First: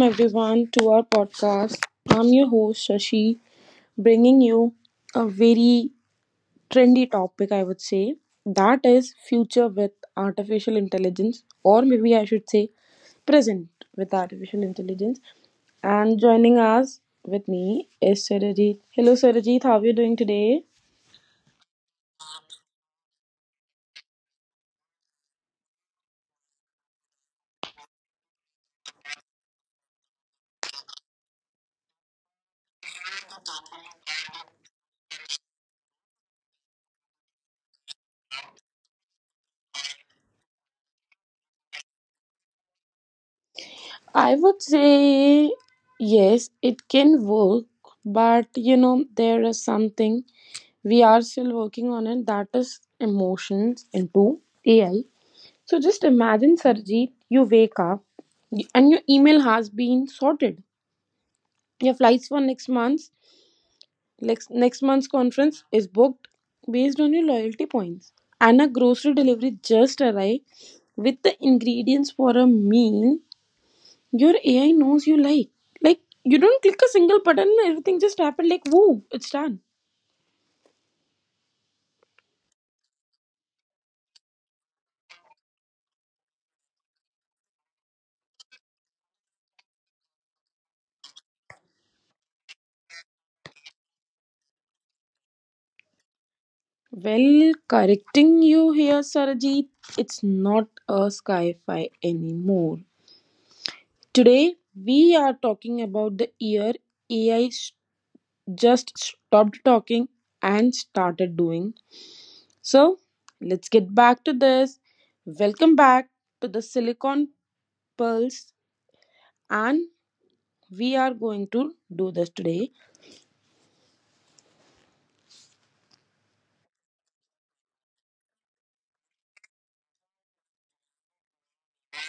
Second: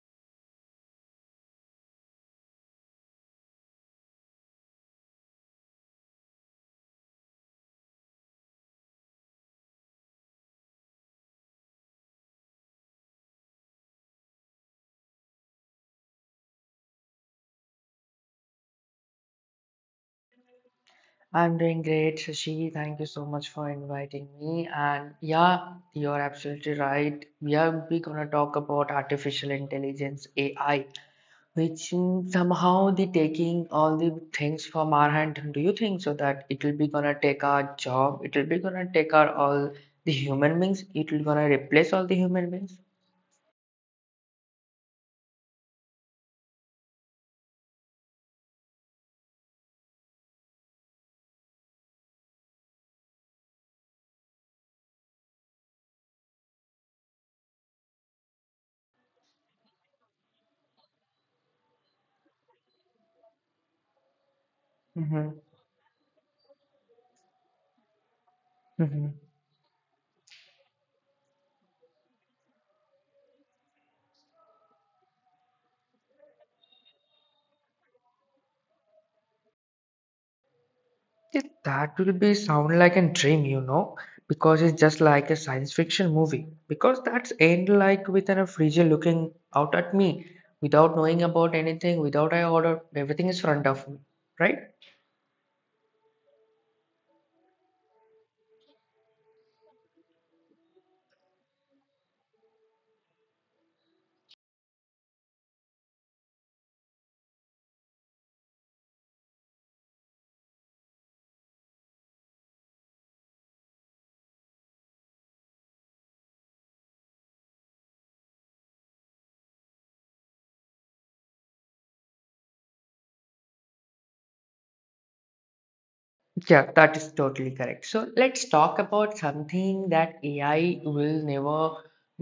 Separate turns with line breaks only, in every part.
everyone to our podcast. I'm your host Shashi, bringing you a very trendy topic, I would say, that is future with artificial intelligence, or maybe I should say present with artificial intelligence. And joining us with me is Sarajit. Hello Sarajit, how are you doing today?
I'm doing great, Shashi. Thank you so much for inviting me. And yeah, you're absolutely right. We gonna talk about artificial intelligence AI, which somehow the taking all the things from our hand. Do you think so that it will be gonna take our job? It will be gonna take our all the human beings. It will gonna replace all the human beings.
I would say yes, it can work, but you know, there is something we are still working on it, that is emotions into AI. So just imagine, Sarjeet, you wake up and your email has been sorted, your flights for next month's
Mm-hmm.
conference is booked based on your loyalty points, and a grocery delivery just arrived with the ingredients for a meal your AI knows you like. Like, you don't click a single button, everything just happened. Like, woo, it's done.
Yeah, that will be sound like a dream, you know, because it's just like a science fiction movie. Because that's end like with an freezer looking out at me without knowing about anything, without I order, everything is front of me, right?
Well, correcting you here, Sarajit, it's not a sci fi anymore. Today, we are talking about the year AI just stopped talking and started doing. So, let's get back to this. Welcome back to the Silicon Pulse, and we are going to do this today.
Yeah, that is totally correct. So let's talk about something that AI will never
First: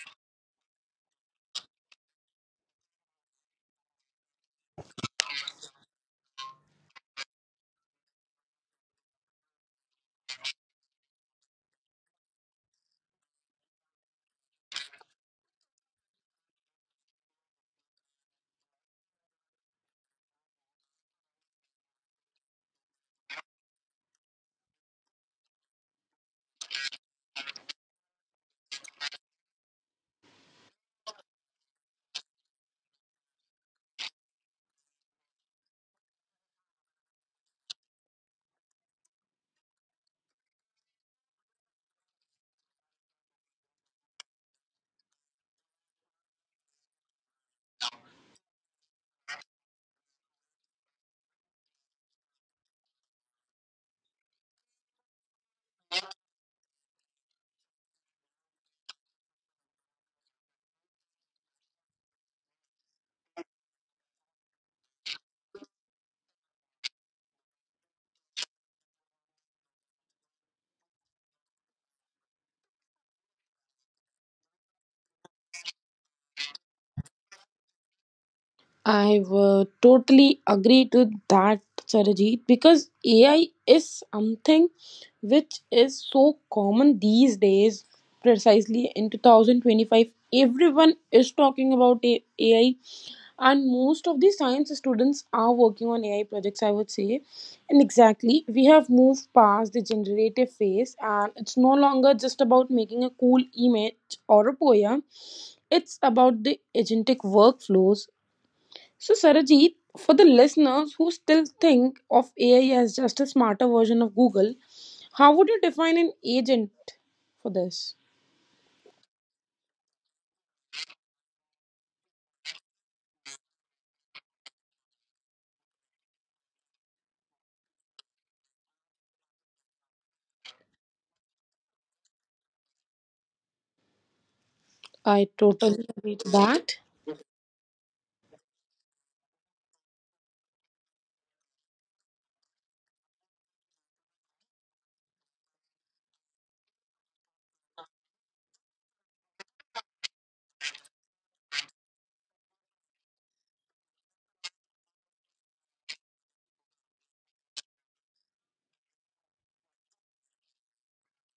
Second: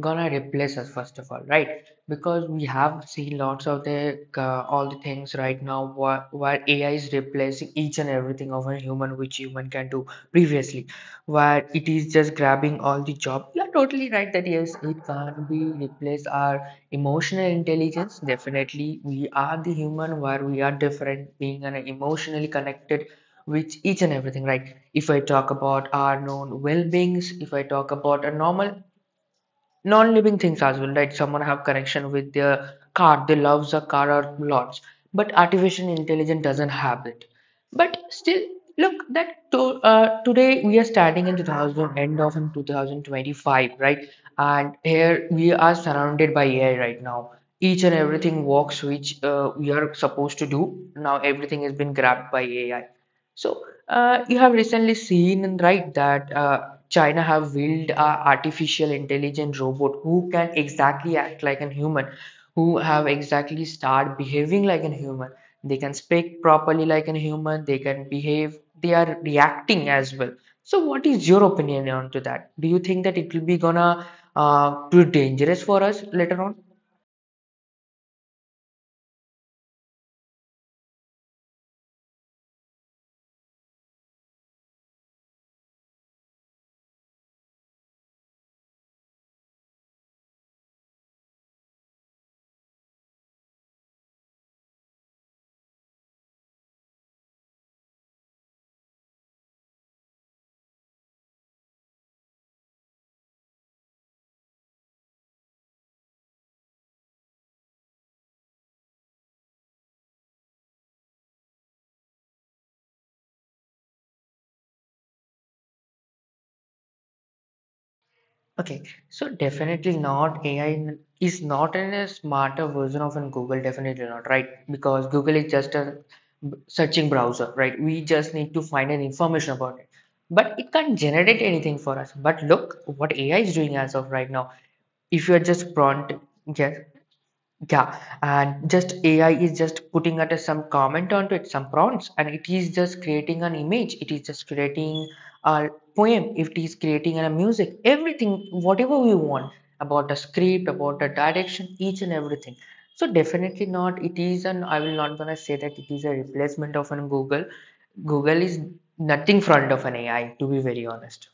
gonna replace us first of all, right? Because we have seen lots of the all the things right now where AI is replacing each and everything of a human which human can do previously, where it is just grabbing all the job. You are totally right that yes, it can be replace our emotional intelligence. Definitely, we are the human where we are different, being an emotionally connected which each and everything, right? If I talk about our known well beings, if I talk about a normal non living things as well, right, someone have connection with their car, they loves the car or lots, but artificial intelligence doesn't have it. But still look that to, today we are starting in 2000, end of in 2025, right? And here we are surrounded by ai right now. Each and everything works which we are supposed to do now, everything has been grabbed by ai. So, you have recently seen, right, that China have built a artificial intelligent robot who can exactly act like a human, who have exactly start behaving like a human. They can speak properly like a human. They can behave. They are reacting as well. So, what is your opinion on to that? Do you think that it will be gonna too dangerous for us later on?
I would totally agree to that, Sarajit, because AI is something which is so common these days. Precisely in 2025, everyone is talking about AI, and most of the science students are working on AI projects, I would say. And exactly, we have moved past the generative phase, and it's no longer just about making a cool image or a poem, it's about the agentic workflows. So, Sarajit, for the listeners who still think of AI as just a smarter version of Google, how would you define an agent for this?
Okay, so definitely not AI is not a smarter version of an Google, definitely not, right? Because Google is just a searching browser, right? We just need to find an information about it. But it can't generate anything for us. But look what AI is doing as of right now.
I
If you are just
totally agree
prompt,
to that.
yes, yeah, and just AI is just putting at some comment onto it, some prompts, and it is just creating an image. It is just creating a poem. It is creating a music. Everything, whatever we want about a script, about a direction, each and everything. So definitely not. It is an. I will not gonna say that it is a replacement of an Google. Google is nothing front of an AI. To be very honest.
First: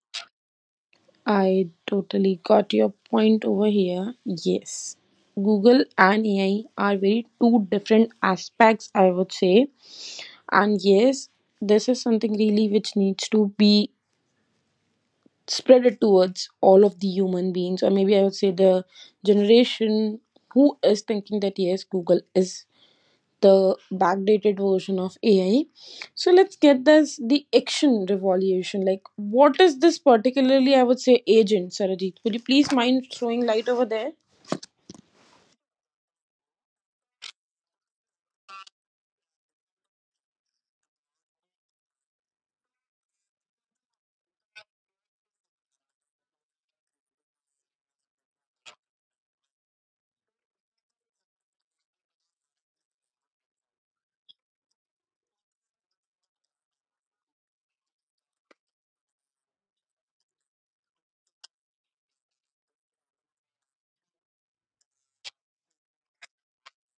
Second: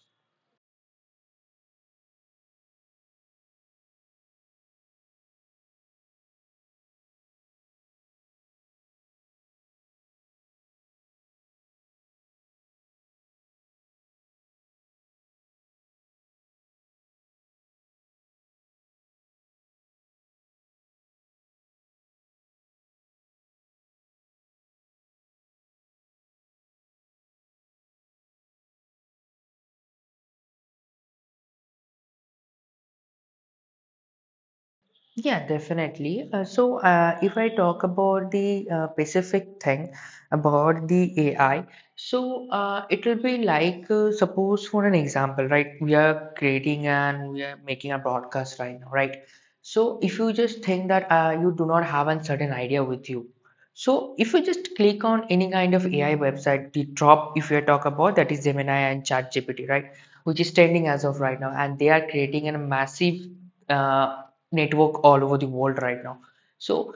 I totally got your point over here. Yes. Google and AI are very two different aspects, I would say. And yes, this is something really which needs to be spread it towards all of the human beings, or maybe I would say the generation who is thinking that yes, Google is the backdated version of AI. So let's get this the action revolution. Like, what is this particularly, I would say, agent, Sarajit? Would you please mind throwing light over there?
Yeah, definitely. If I talk about the specific thing about the AI, so it will be like suppose for an example, right? We are creating and we are making a broadcast right now, right? So, if you just think that you do not have a certain idea with you, so if you just click on any kind of AI website, the top if you talk about that is Gemini and ChatGPT, right? Which is trending as of right now, and they are creating a massive uh, network all over the world right now. So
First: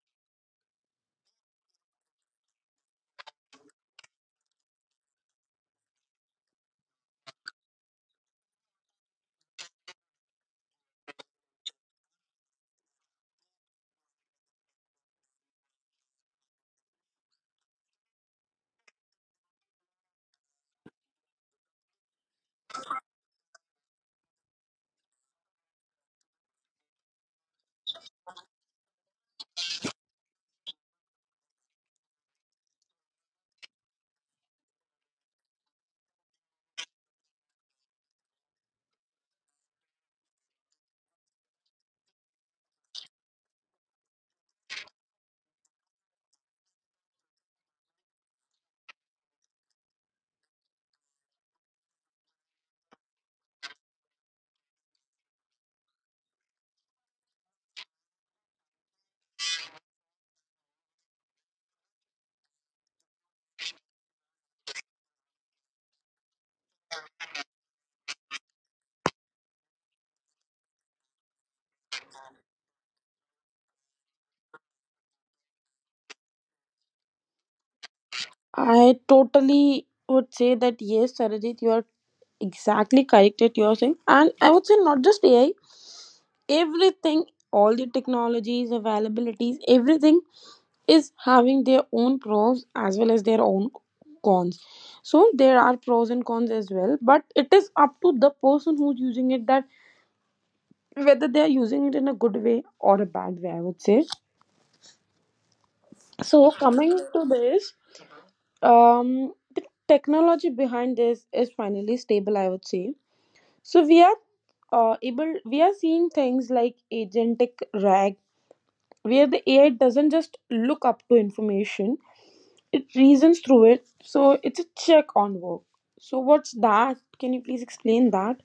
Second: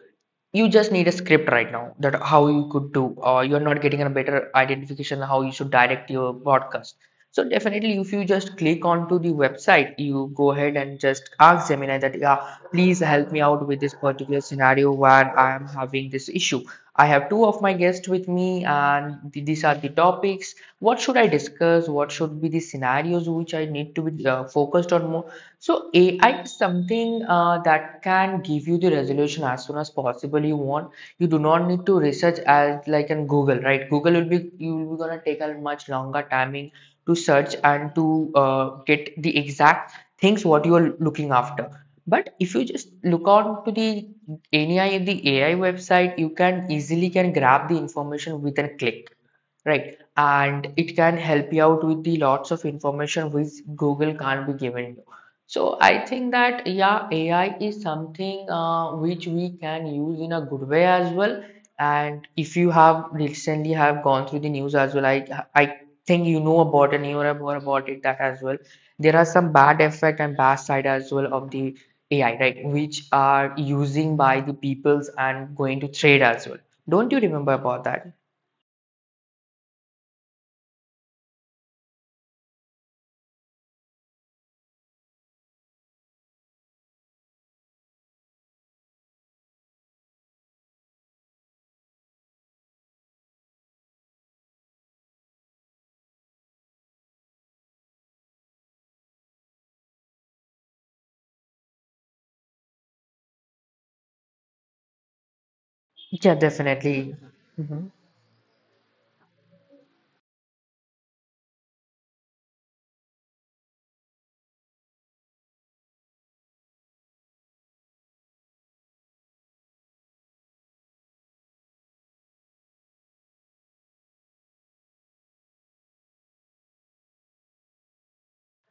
you just need a script right now that how you could do, or you're not getting a better identification how you should direct your broadcast. So definitely, if you just click onto the website, you go ahead and just ask Gemini that, yeah, please help me out with this particular scenario where I am having this issue. I have two of my guests with me, and these are the topics. What should I discuss, what should be the scenarios which I need to be focused on more. So ai is something that can give you the resolution as soon as possible you want. You do not need to research as like in google, right? Google will be, you will be gonna take a much longer timing to search and to get the exact things what you are looking after. But if you just look on to the any the ai website, you can easily can grab the information with a click, right? And it can help you out with the lots of information which Google can't be given you. So I think that yeah, AI is something which we can use in a good way as well. And if you have recently have gone through the news as well, I think you know about and you know more about it that as well. There are some bad effect and bad side as well of the AI, right? Which are using by the peoples and going to trade as well. Don't you remember about that?
I totally would say that yes, Sarajit, you are exactly correct at your saying, and I would say not just AI, everything, all the technologies availabilities, everything is having their own pros as well as their own cons. So there are pros and cons as well, but it is up to the person who's using it that whether they are using it in a good way or a bad way, I would say.
Yeah,
So
definitely.
coming to
Mhm.
this, the technology behind this is finally stable, I would say. So we are able, we are seeing things like agentic RAG, where the AI doesn't just look up to information, it reasons through it. So it's a check on work. So what's that? Can you please explain that?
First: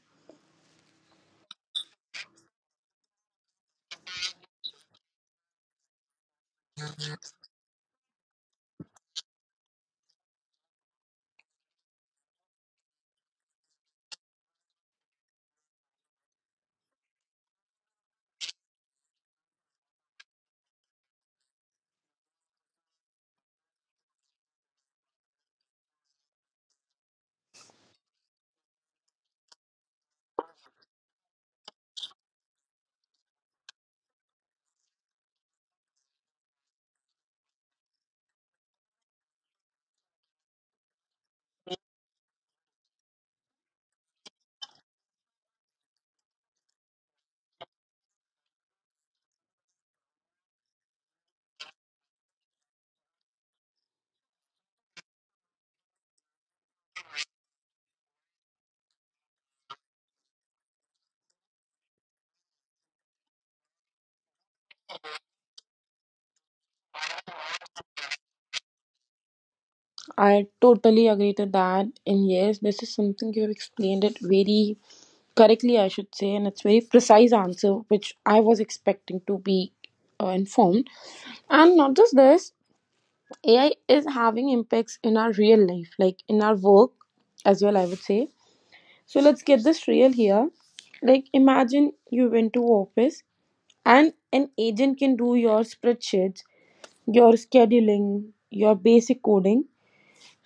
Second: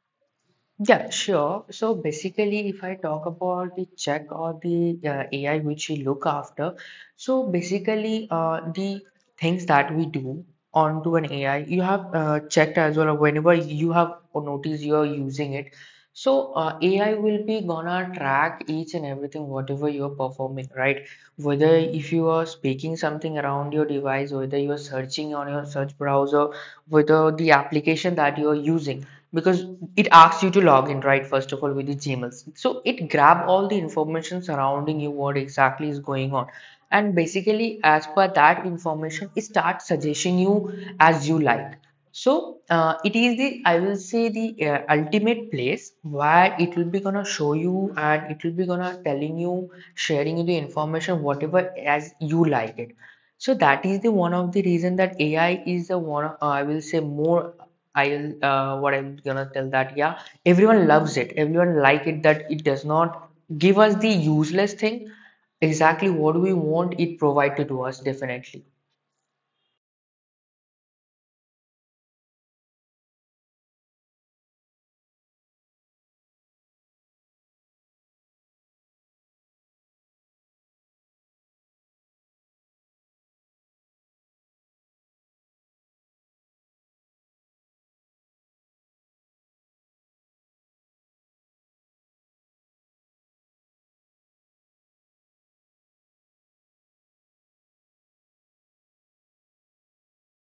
Yeah, sure. So basically, if I talk about the check or the AI which we look after, so basically, the things that we do onto an AI, you have checked as well, whenever you have noticed you are using it. So AI will be gonna track each and everything, whatever you're performing, right? Whether if you are speaking something around your device, whether you are searching on your search browser, with the application that you're using, because it asks you to log in right first of all with the gmails, so it grab all the information surrounding you, what exactly is going on. And basically as per that information it starts suggesting you as you like. So it is the, I will say the ultimate place where it will be gonna show you and it will be gonna telling you, sharing you the information whatever as you like it. So that is the one of the reason that AI is the one, I will say more, I'll what I'm gonna tell that yeah, everyone loves it, everyone like it, that it does not give us the useless thing, exactly what we want it provided to us definitely.
I totally agree to that. And yes, this is something you have explained it very correctly, I should say, and it's very precise answer which I was expecting to be informed. And not just this, AI is having impacts in our real life, like in our work as well, I would say. So let's get this real here. Like, imagine you went to office and an agent can do your spreadsheets, your scheduling, your basic coding.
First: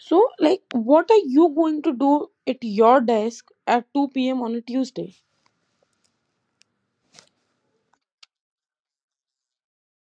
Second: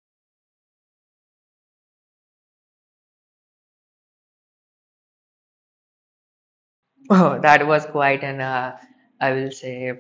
So, like, what are you going to do at your desk at 2 p.m. on a Tuesday?
That was quite an I will say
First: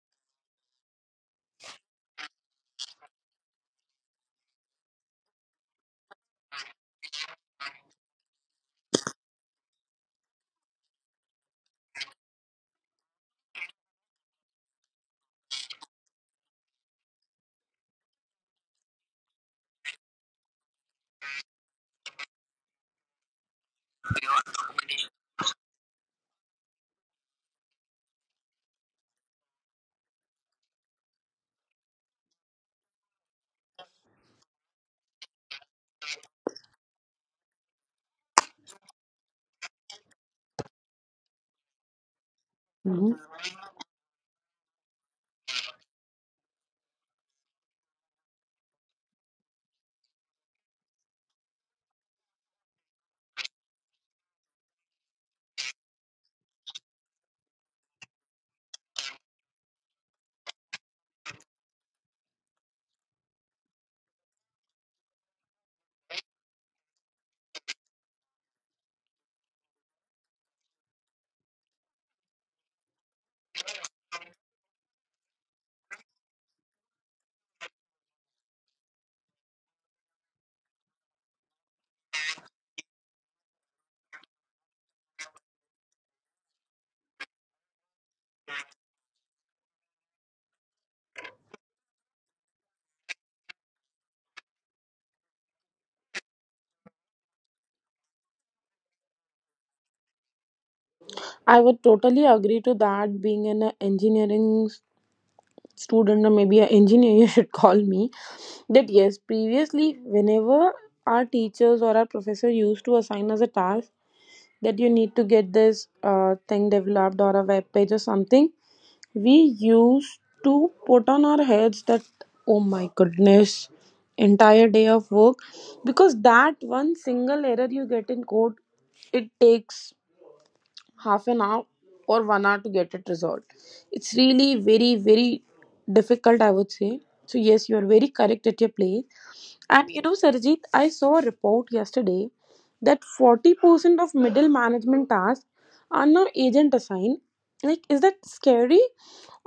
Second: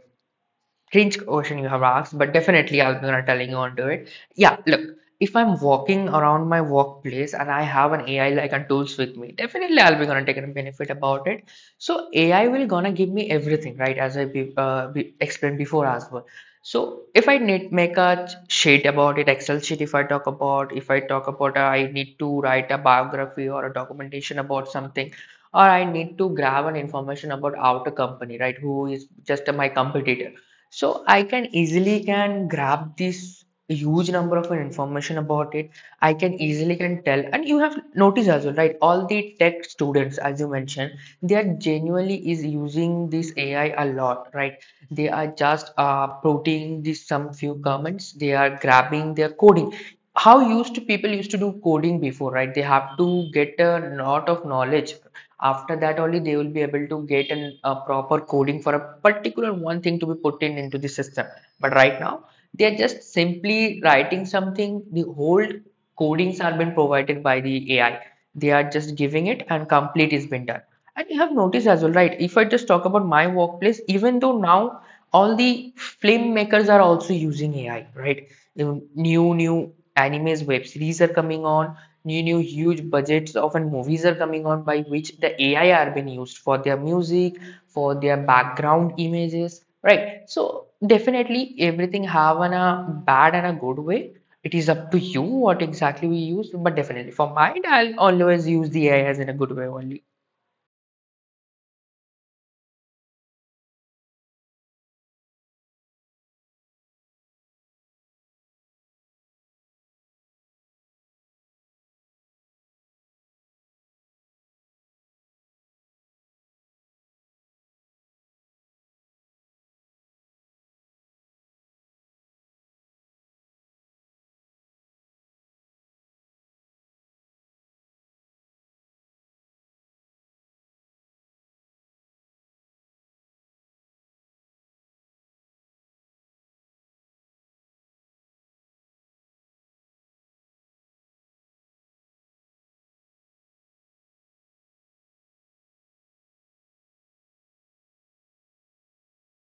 strange question you have asked, but definitely I'm gonna telling you onto it. Yeah, look, if I'm walking around my workplace and I have an AI like and tools with me, definitely I'll be gonna take a benefit about it. So AI will gonna give me everything, right? As I be explained before as well. So if I need make a sheet about it, Excel sheet, if I talk about, I need to write a biography or a documentation about something, or I need to grab an information about outer company, right? Who is just my competitor, so I can easily can grab this huge number of information about it. I can easily can tell, and you have noticed as well, right? All the tech students, as you mentioned, they are genuinely is using
Mhm.
this AI a lot, right? They are just putting this some few comments. They are grabbing their coding. How used to people used to do coding before, right? They have to get a lot of knowledge, after that only they will be able to get an, a proper coding for a particular one thing to be put in into the system. But right now they are just simply writing something, the whole codings are been provided by the ai, they are just giving it and complete is been done. And you have noticed as well, right, if I just talk about my workplace, even though now all the filmmakers are also using ai, right? New animes, web series are coming on, new huge budgets often movies are coming on, by which the ai are being used for their music, for their background images, right? So definitely everything have an a bad and a good way. It is up to you what exactly we use, but definitely for mine I'll always use the ai as in a good way only.
I would totally agree to that. Being an engineering student, or maybe an engineer, you should call me. That yes, previously, whenever our teachers or our professor used to assign us a task that you need to get this thing developed or a web page or something, we used to put on our heads that, oh my goodness, entire day of work, because that one single error you get in code, it takes half an hour or 1 hour to get it resolved. It's really very, very difficult, I would say. So, yes, you are very correct at your place, and you know, Sarjeet, I saw a report yesterday that 40% of middle management tasks are now agent assigned. Like, is that scary?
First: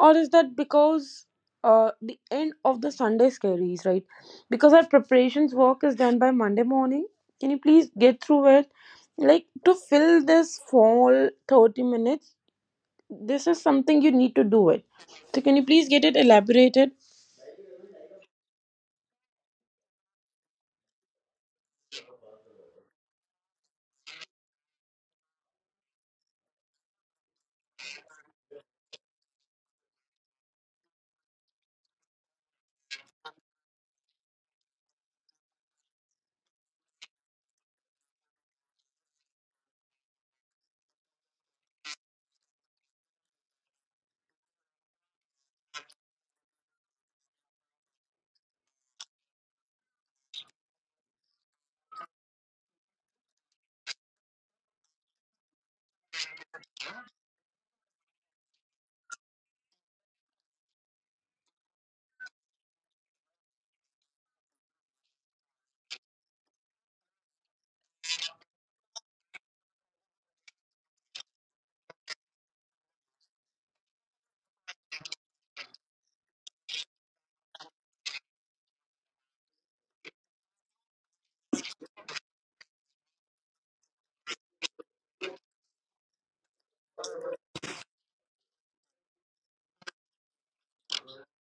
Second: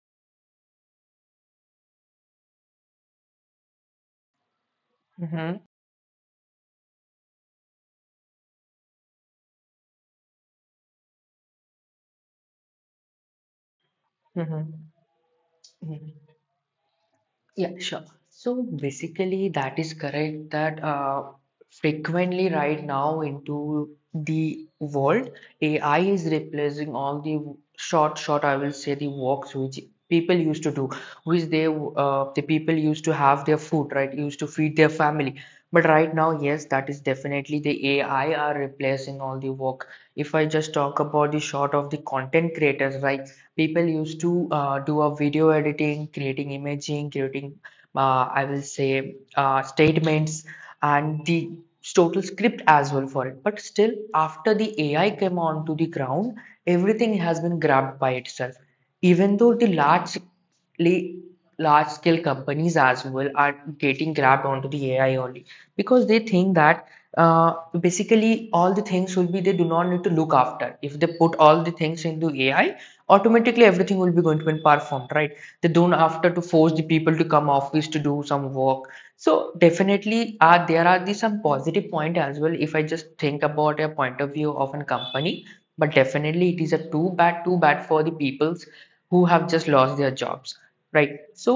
Or is that because the end of the Sunday scaries, right? Because our preparations
Mm-hmm.
work is done by Monday morning. Can you please get through it? Like, to fill this fall 30 minutes, this is something you need to do
Mm-hmm.
it. So, can you please get it elaborated?
Yeah, sure. So basically, that is correct that frequently right now into the world, AI is replacing all the short, I will say the walks which people used to do, which the people used to have their food, right? Used to feed their family. But right now, yes, that is definitely the AI are replacing all the work. If I just talk about the short of the content creators, right? People used to do a video editing, creating imaging, creating, I will say, statements and the total script as well for it. But still, after the AI came onto the ground, everything has been grabbed by itself. Even though the large scale companies as well are getting grabbed onto the AI only because they think that uh, basically all the things will be they do not need to look after if they put all the things into AI, automatically everything will be going to be performed, right? They don't have to force the people to come office to do some work. So definitely there are the some positive point as well if I just think about a point of view of a company. But definitely it is a too bad for the peoples who have just lost their jobs, right? So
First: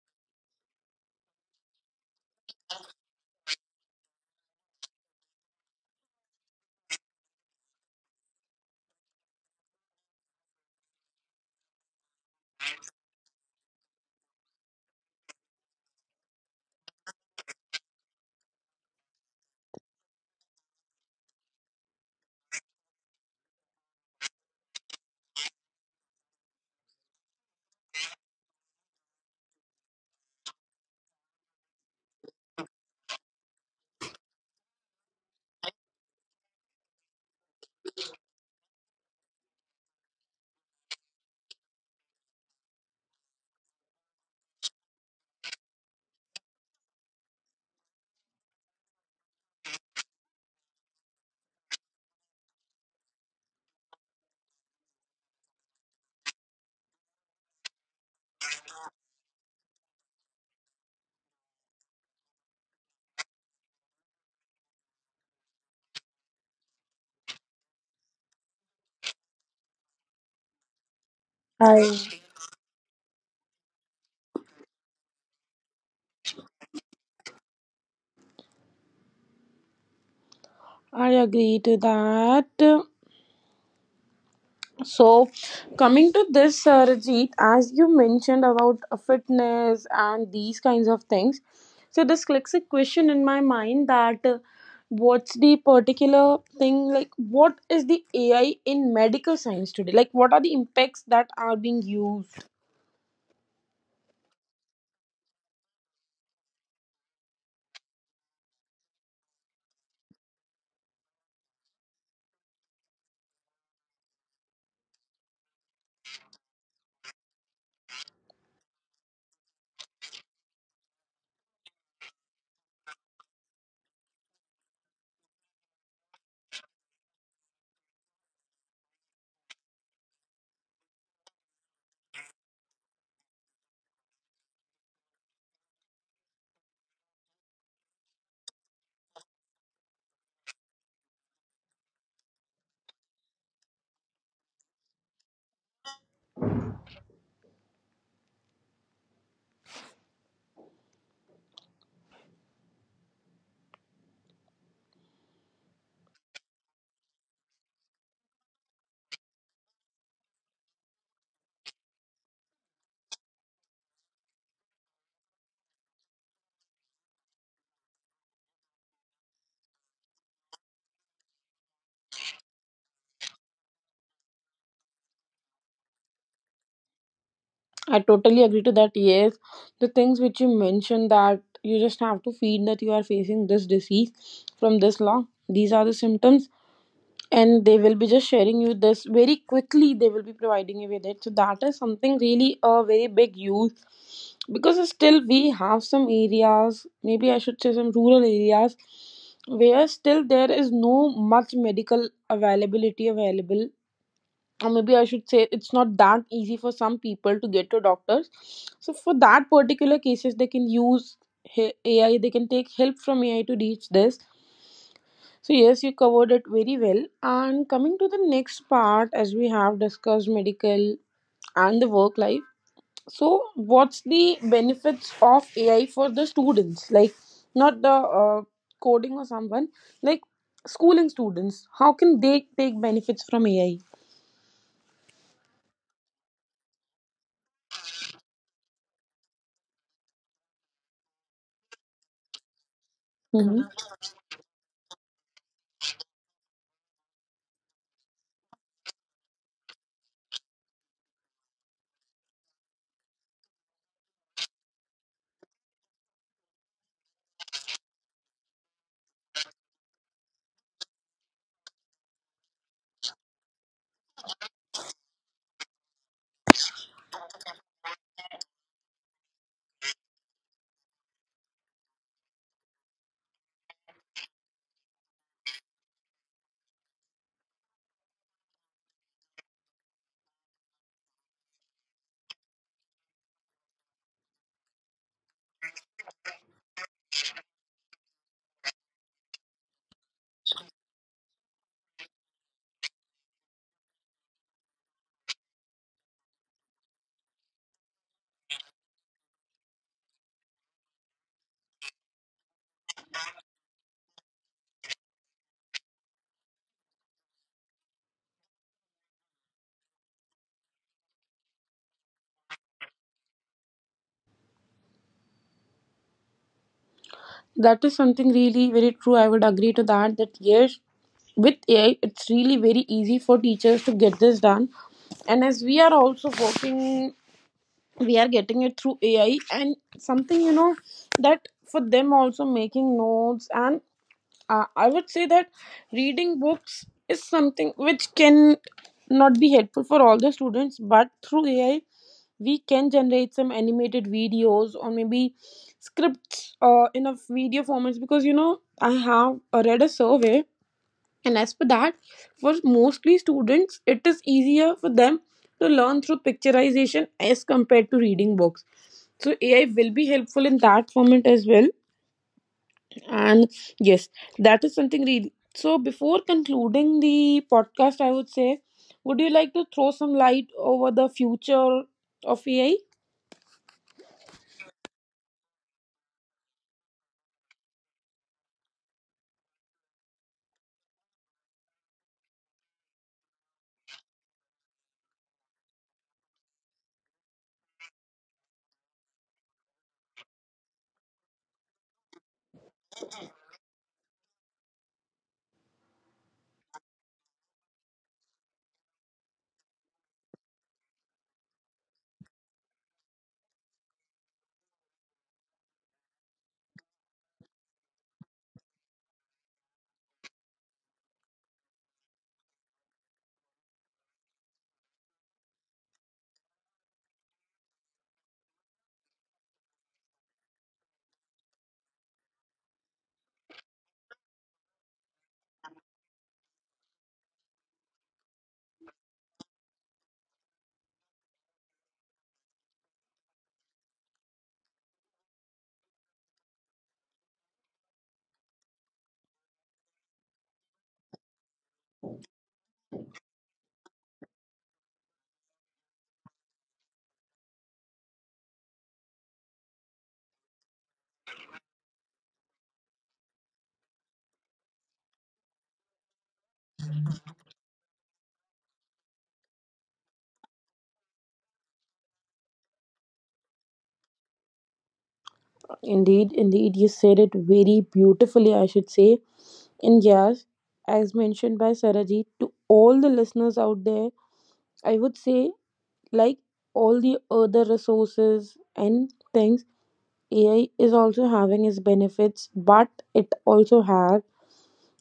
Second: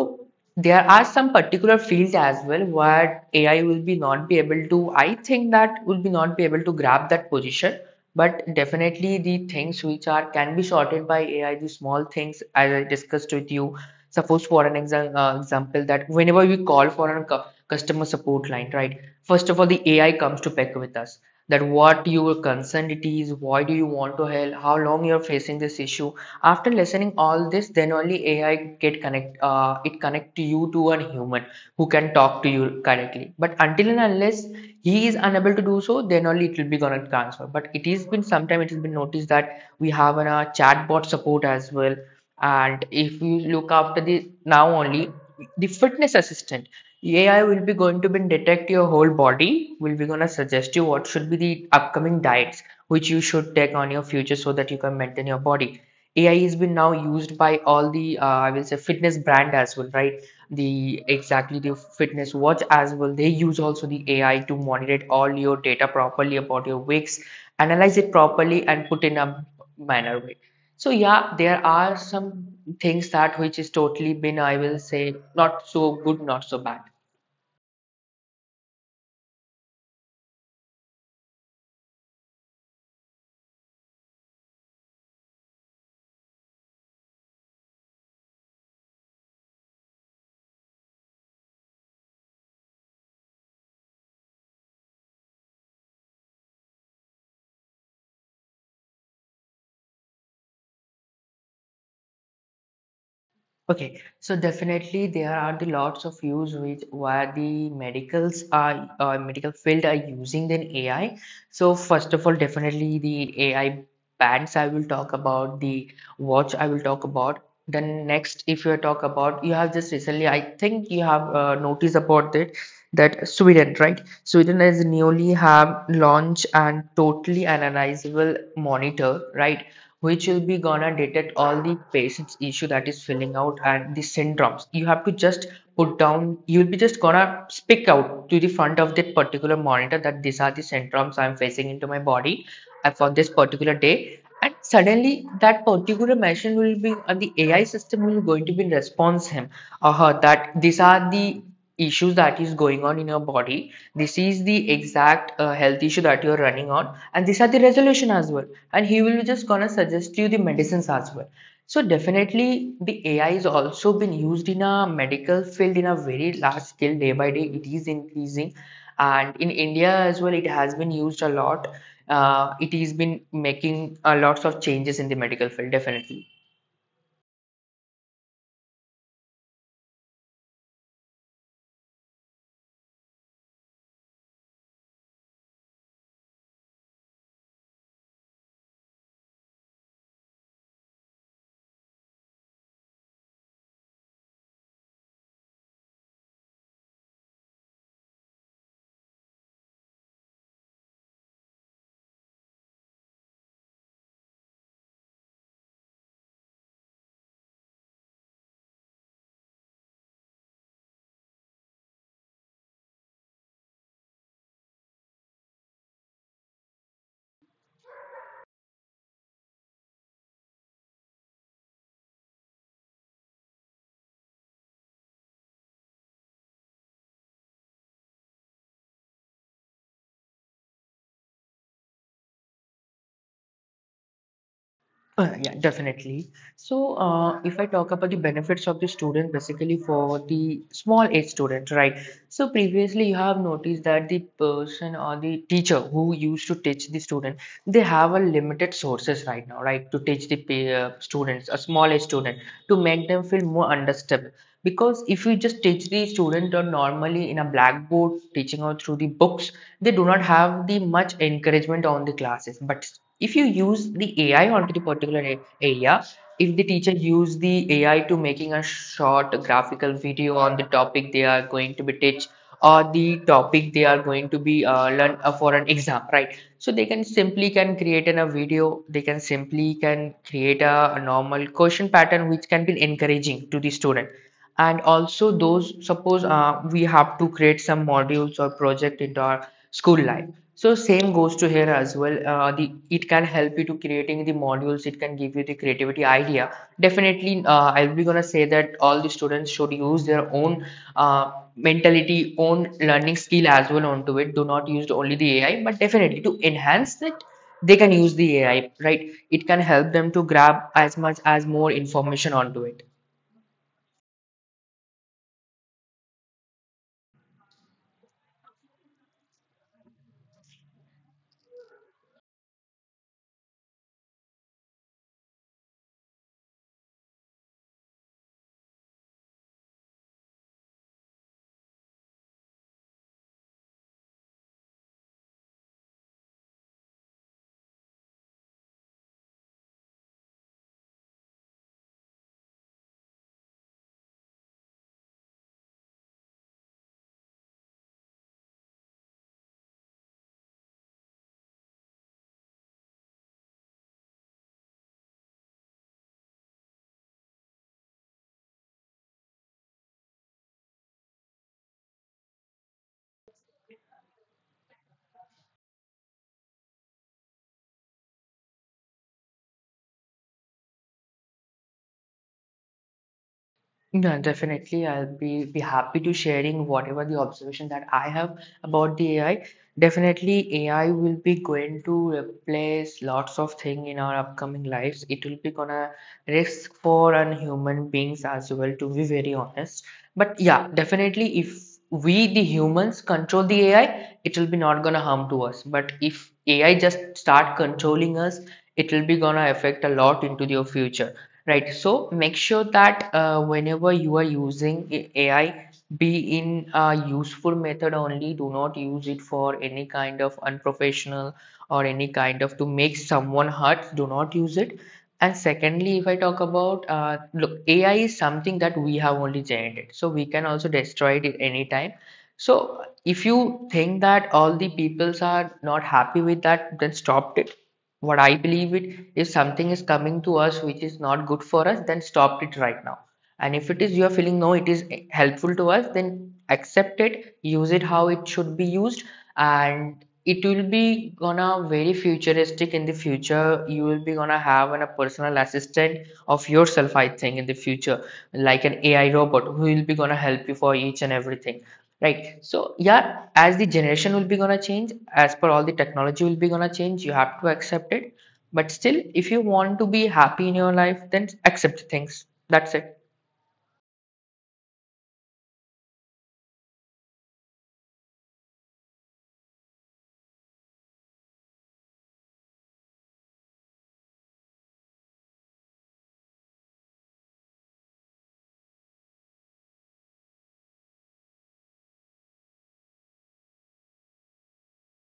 there are some particular fields as well where AI will be not be able to, I think that will be not be able to grab that position. But definitely the things which are can be sorted by AI, the small things as I discussed with you. Suppose for example that whenever we call for a customer support line, right? First of all, the AI comes to pick with us that what your concern it is, why do you want to help, how long you're facing this issue. After listening all this, then only AI get connect it connect to you to a human who can talk to you correctly. But until and unless he is unable to do so, then only it will be gonna cancel. But it has been sometime it has been noticed that we have a chatbot support as well. And if you look after the now only, the fitness assistant, AI will be going to be detect your whole body, will be gonna suggest you what should be the upcoming diets which you should take on your future so that you can maintain your body. AI has been now used by all the I will say fitness brand as well, right? The exactly the fitness watch as well. They use also the AI to monitor all your data properly about your weeks, analyze it properly, and put in a manner way. So yeah, there are
I
some things that which is totally been I will say not so good, not so bad.
I agree to that. So, coming to this, Rajit, as you mentioned about fitness and these kinds of things, so this clicks a question in my mind that, what's the particular thing, like what is the AI in medical science today? Like, what are the impacts that are being used?
Okay, so definitely there are the lots of use which where the medicals are medical field are using then AI. So first of all, definitely the AI bands I will talk about, the watch I will talk about. Then next, if you talk about, you have just recently, I think you have noticed about that that Sweden, right? Sweden has newly have launched and totally analyzable monitor, right? Which will be gonna detect all the patient's issue that is filling out and the syndromes. You have to just put down, you'll be just gonna speak out to the front of that particular monitor that these are the syndromes I'm facing into my body for this particular day. And suddenly that particular machine will be, and the AI system will going to be response him or her that these are the issues that is going on in your body, this is the exact health issue that you're running on, and these are the resolution as well, and he will just gonna suggest you the medicines as well. So definitely the AI is also been used in a medical field in a very large scale, day by day it is increasing. And in India as well it has been used a lot. It has been making a lots of changes in the medical field definitely.
I totally agree to that. Yes, the things which you mentioned, that you just have to feed that you are facing this disease from this long, these are the symptoms, and they will be just sharing you this very quickly, they will be providing you with it. So that is something really a very big use, because still we have some areas, maybe I should say some rural areas, where still there is no much medical availability available, or maybe I should say it's not that easy for some people to get to doctors. So for that particular cases, they can use AI, they can take help from AI to reach this. So, yes, you covered it very well. And coming to the next part, as we have discussed medical and the work life. So, what's the benefits of AI for the students? Like, not the coding or someone, like schooling students. How can they take benefits from AI?
Yeah, definitely. So, if I talk about the benefits of the student, basically for the small age student, right? So, previously you have
Mhm.
noticed that the person or the teacher who used to teach the student, they have a limited sources right now, right, to teach the students, a small age student, to make them feel more understood. Because if you just teach the student or normally in a blackboard teaching or through the books, they do not have the much encouragement on the classes. But if you use the AI onto the particular area, if the teacher use the AI to making a short graphical video on the topic they are going to be teach, or the topic they are going to be learn for an exam, right? So they can simply can create in a video, they can simply can create a normal question pattern which can be encouraging to the student. And also those, suppose we have to create some modules or project into our school life, so same goes to here as well. The it can help you to creating the modules, it can give you the creativity idea. Definitely I'll be gonna say that all the students should use their own mentality, own learning skill as well onto it. Do not use only the AI, but definitely to enhance that they can use the AI, right? It can help them to grab as much as more information onto it.
That is something really very true. I would agree to that. That yes, with AI, it's really very easy for teachers to get this done. And as we are also working, we are getting it through AI, and something, you know, that for them also, making notes and, I would say that, reading books is something which can not be helpful for all the students, but through AI we can generate some animated videos or maybe scripts in a video formats. Because you know, I have read a survey, and as for that, for mostly students, it is easier for them to learn through picturization as compared to reading books. So AI will be helpful in that format as well. And yes, that is something really. So before concluding the podcast, I would say, would you like to throw some light over the future of AI?
No, definitely. I'll be happy to sharing whatever the observation that I have about the AI. Definitely, AI will be going to replace lots of thing in our upcoming lives. It will be gonna risk for and human beings as well, to be very honest. But yeah, definitely, if we the humans control the AI, it will be not gonna harm to us. But if AI just start controlling us, it will be gonna affect a lot into your future. Right. So make sure that whenever you are using AI, be in a useful method only. Do not use it for any kind of unprofessional or any kind of to make someone hurt. Do not use it. And secondly, if I talk about look, AI is something that we have only generated, so we can also destroy it at any time. So if you think that all the peoples are not happy with that, then stop it. What I believe it, if something is coming to us which is not good for us, then stop it right now. And if it is you are feeling no, it is helpful to us, then accept it, use it how it should be used, and it will be gonna very futuristic in the future. You will be gonna have a personal assistant of yourself, I think, in the future, like an AI robot who will be gonna help you for each and everything. Right. So yeah, as the generation will be gonna change, as per all the technology will be gonna change, you have to accept it. But still, if you want to be happy in your life, then accept things. That's it.
Indeed, indeed, you said it very beautifully, I should say. And yes, as mentioned by Sarajit, to all the listeners out there, I would say, like all the other resources and things, AI is also having its benefits, but it also have,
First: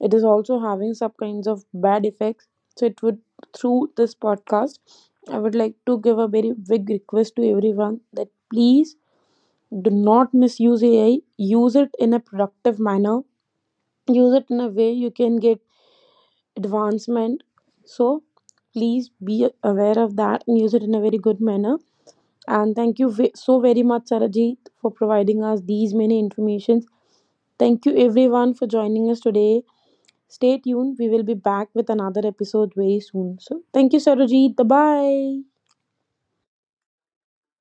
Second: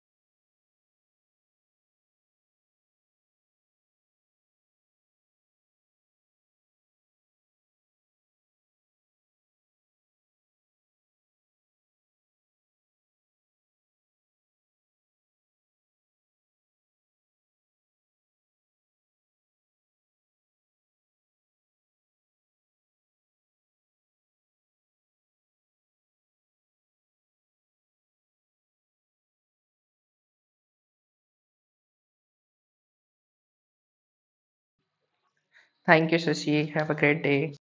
it is also having some kinds of bad effects. So it would, through this podcast, I would like to give a very big request to everyone that please do not misuse AI. Use it in a productive manner. Use it in a way you can get advancement. So please be aware of that and use it in a very good manner. And thank you so very much, Sarajit, for providing us these many informations. Thank you everyone for joining us today. Stay tuned. We will be back with another episode very soon. So thank you, Sarojit. Bye bye.
Thank you, Sushi. Have a great day.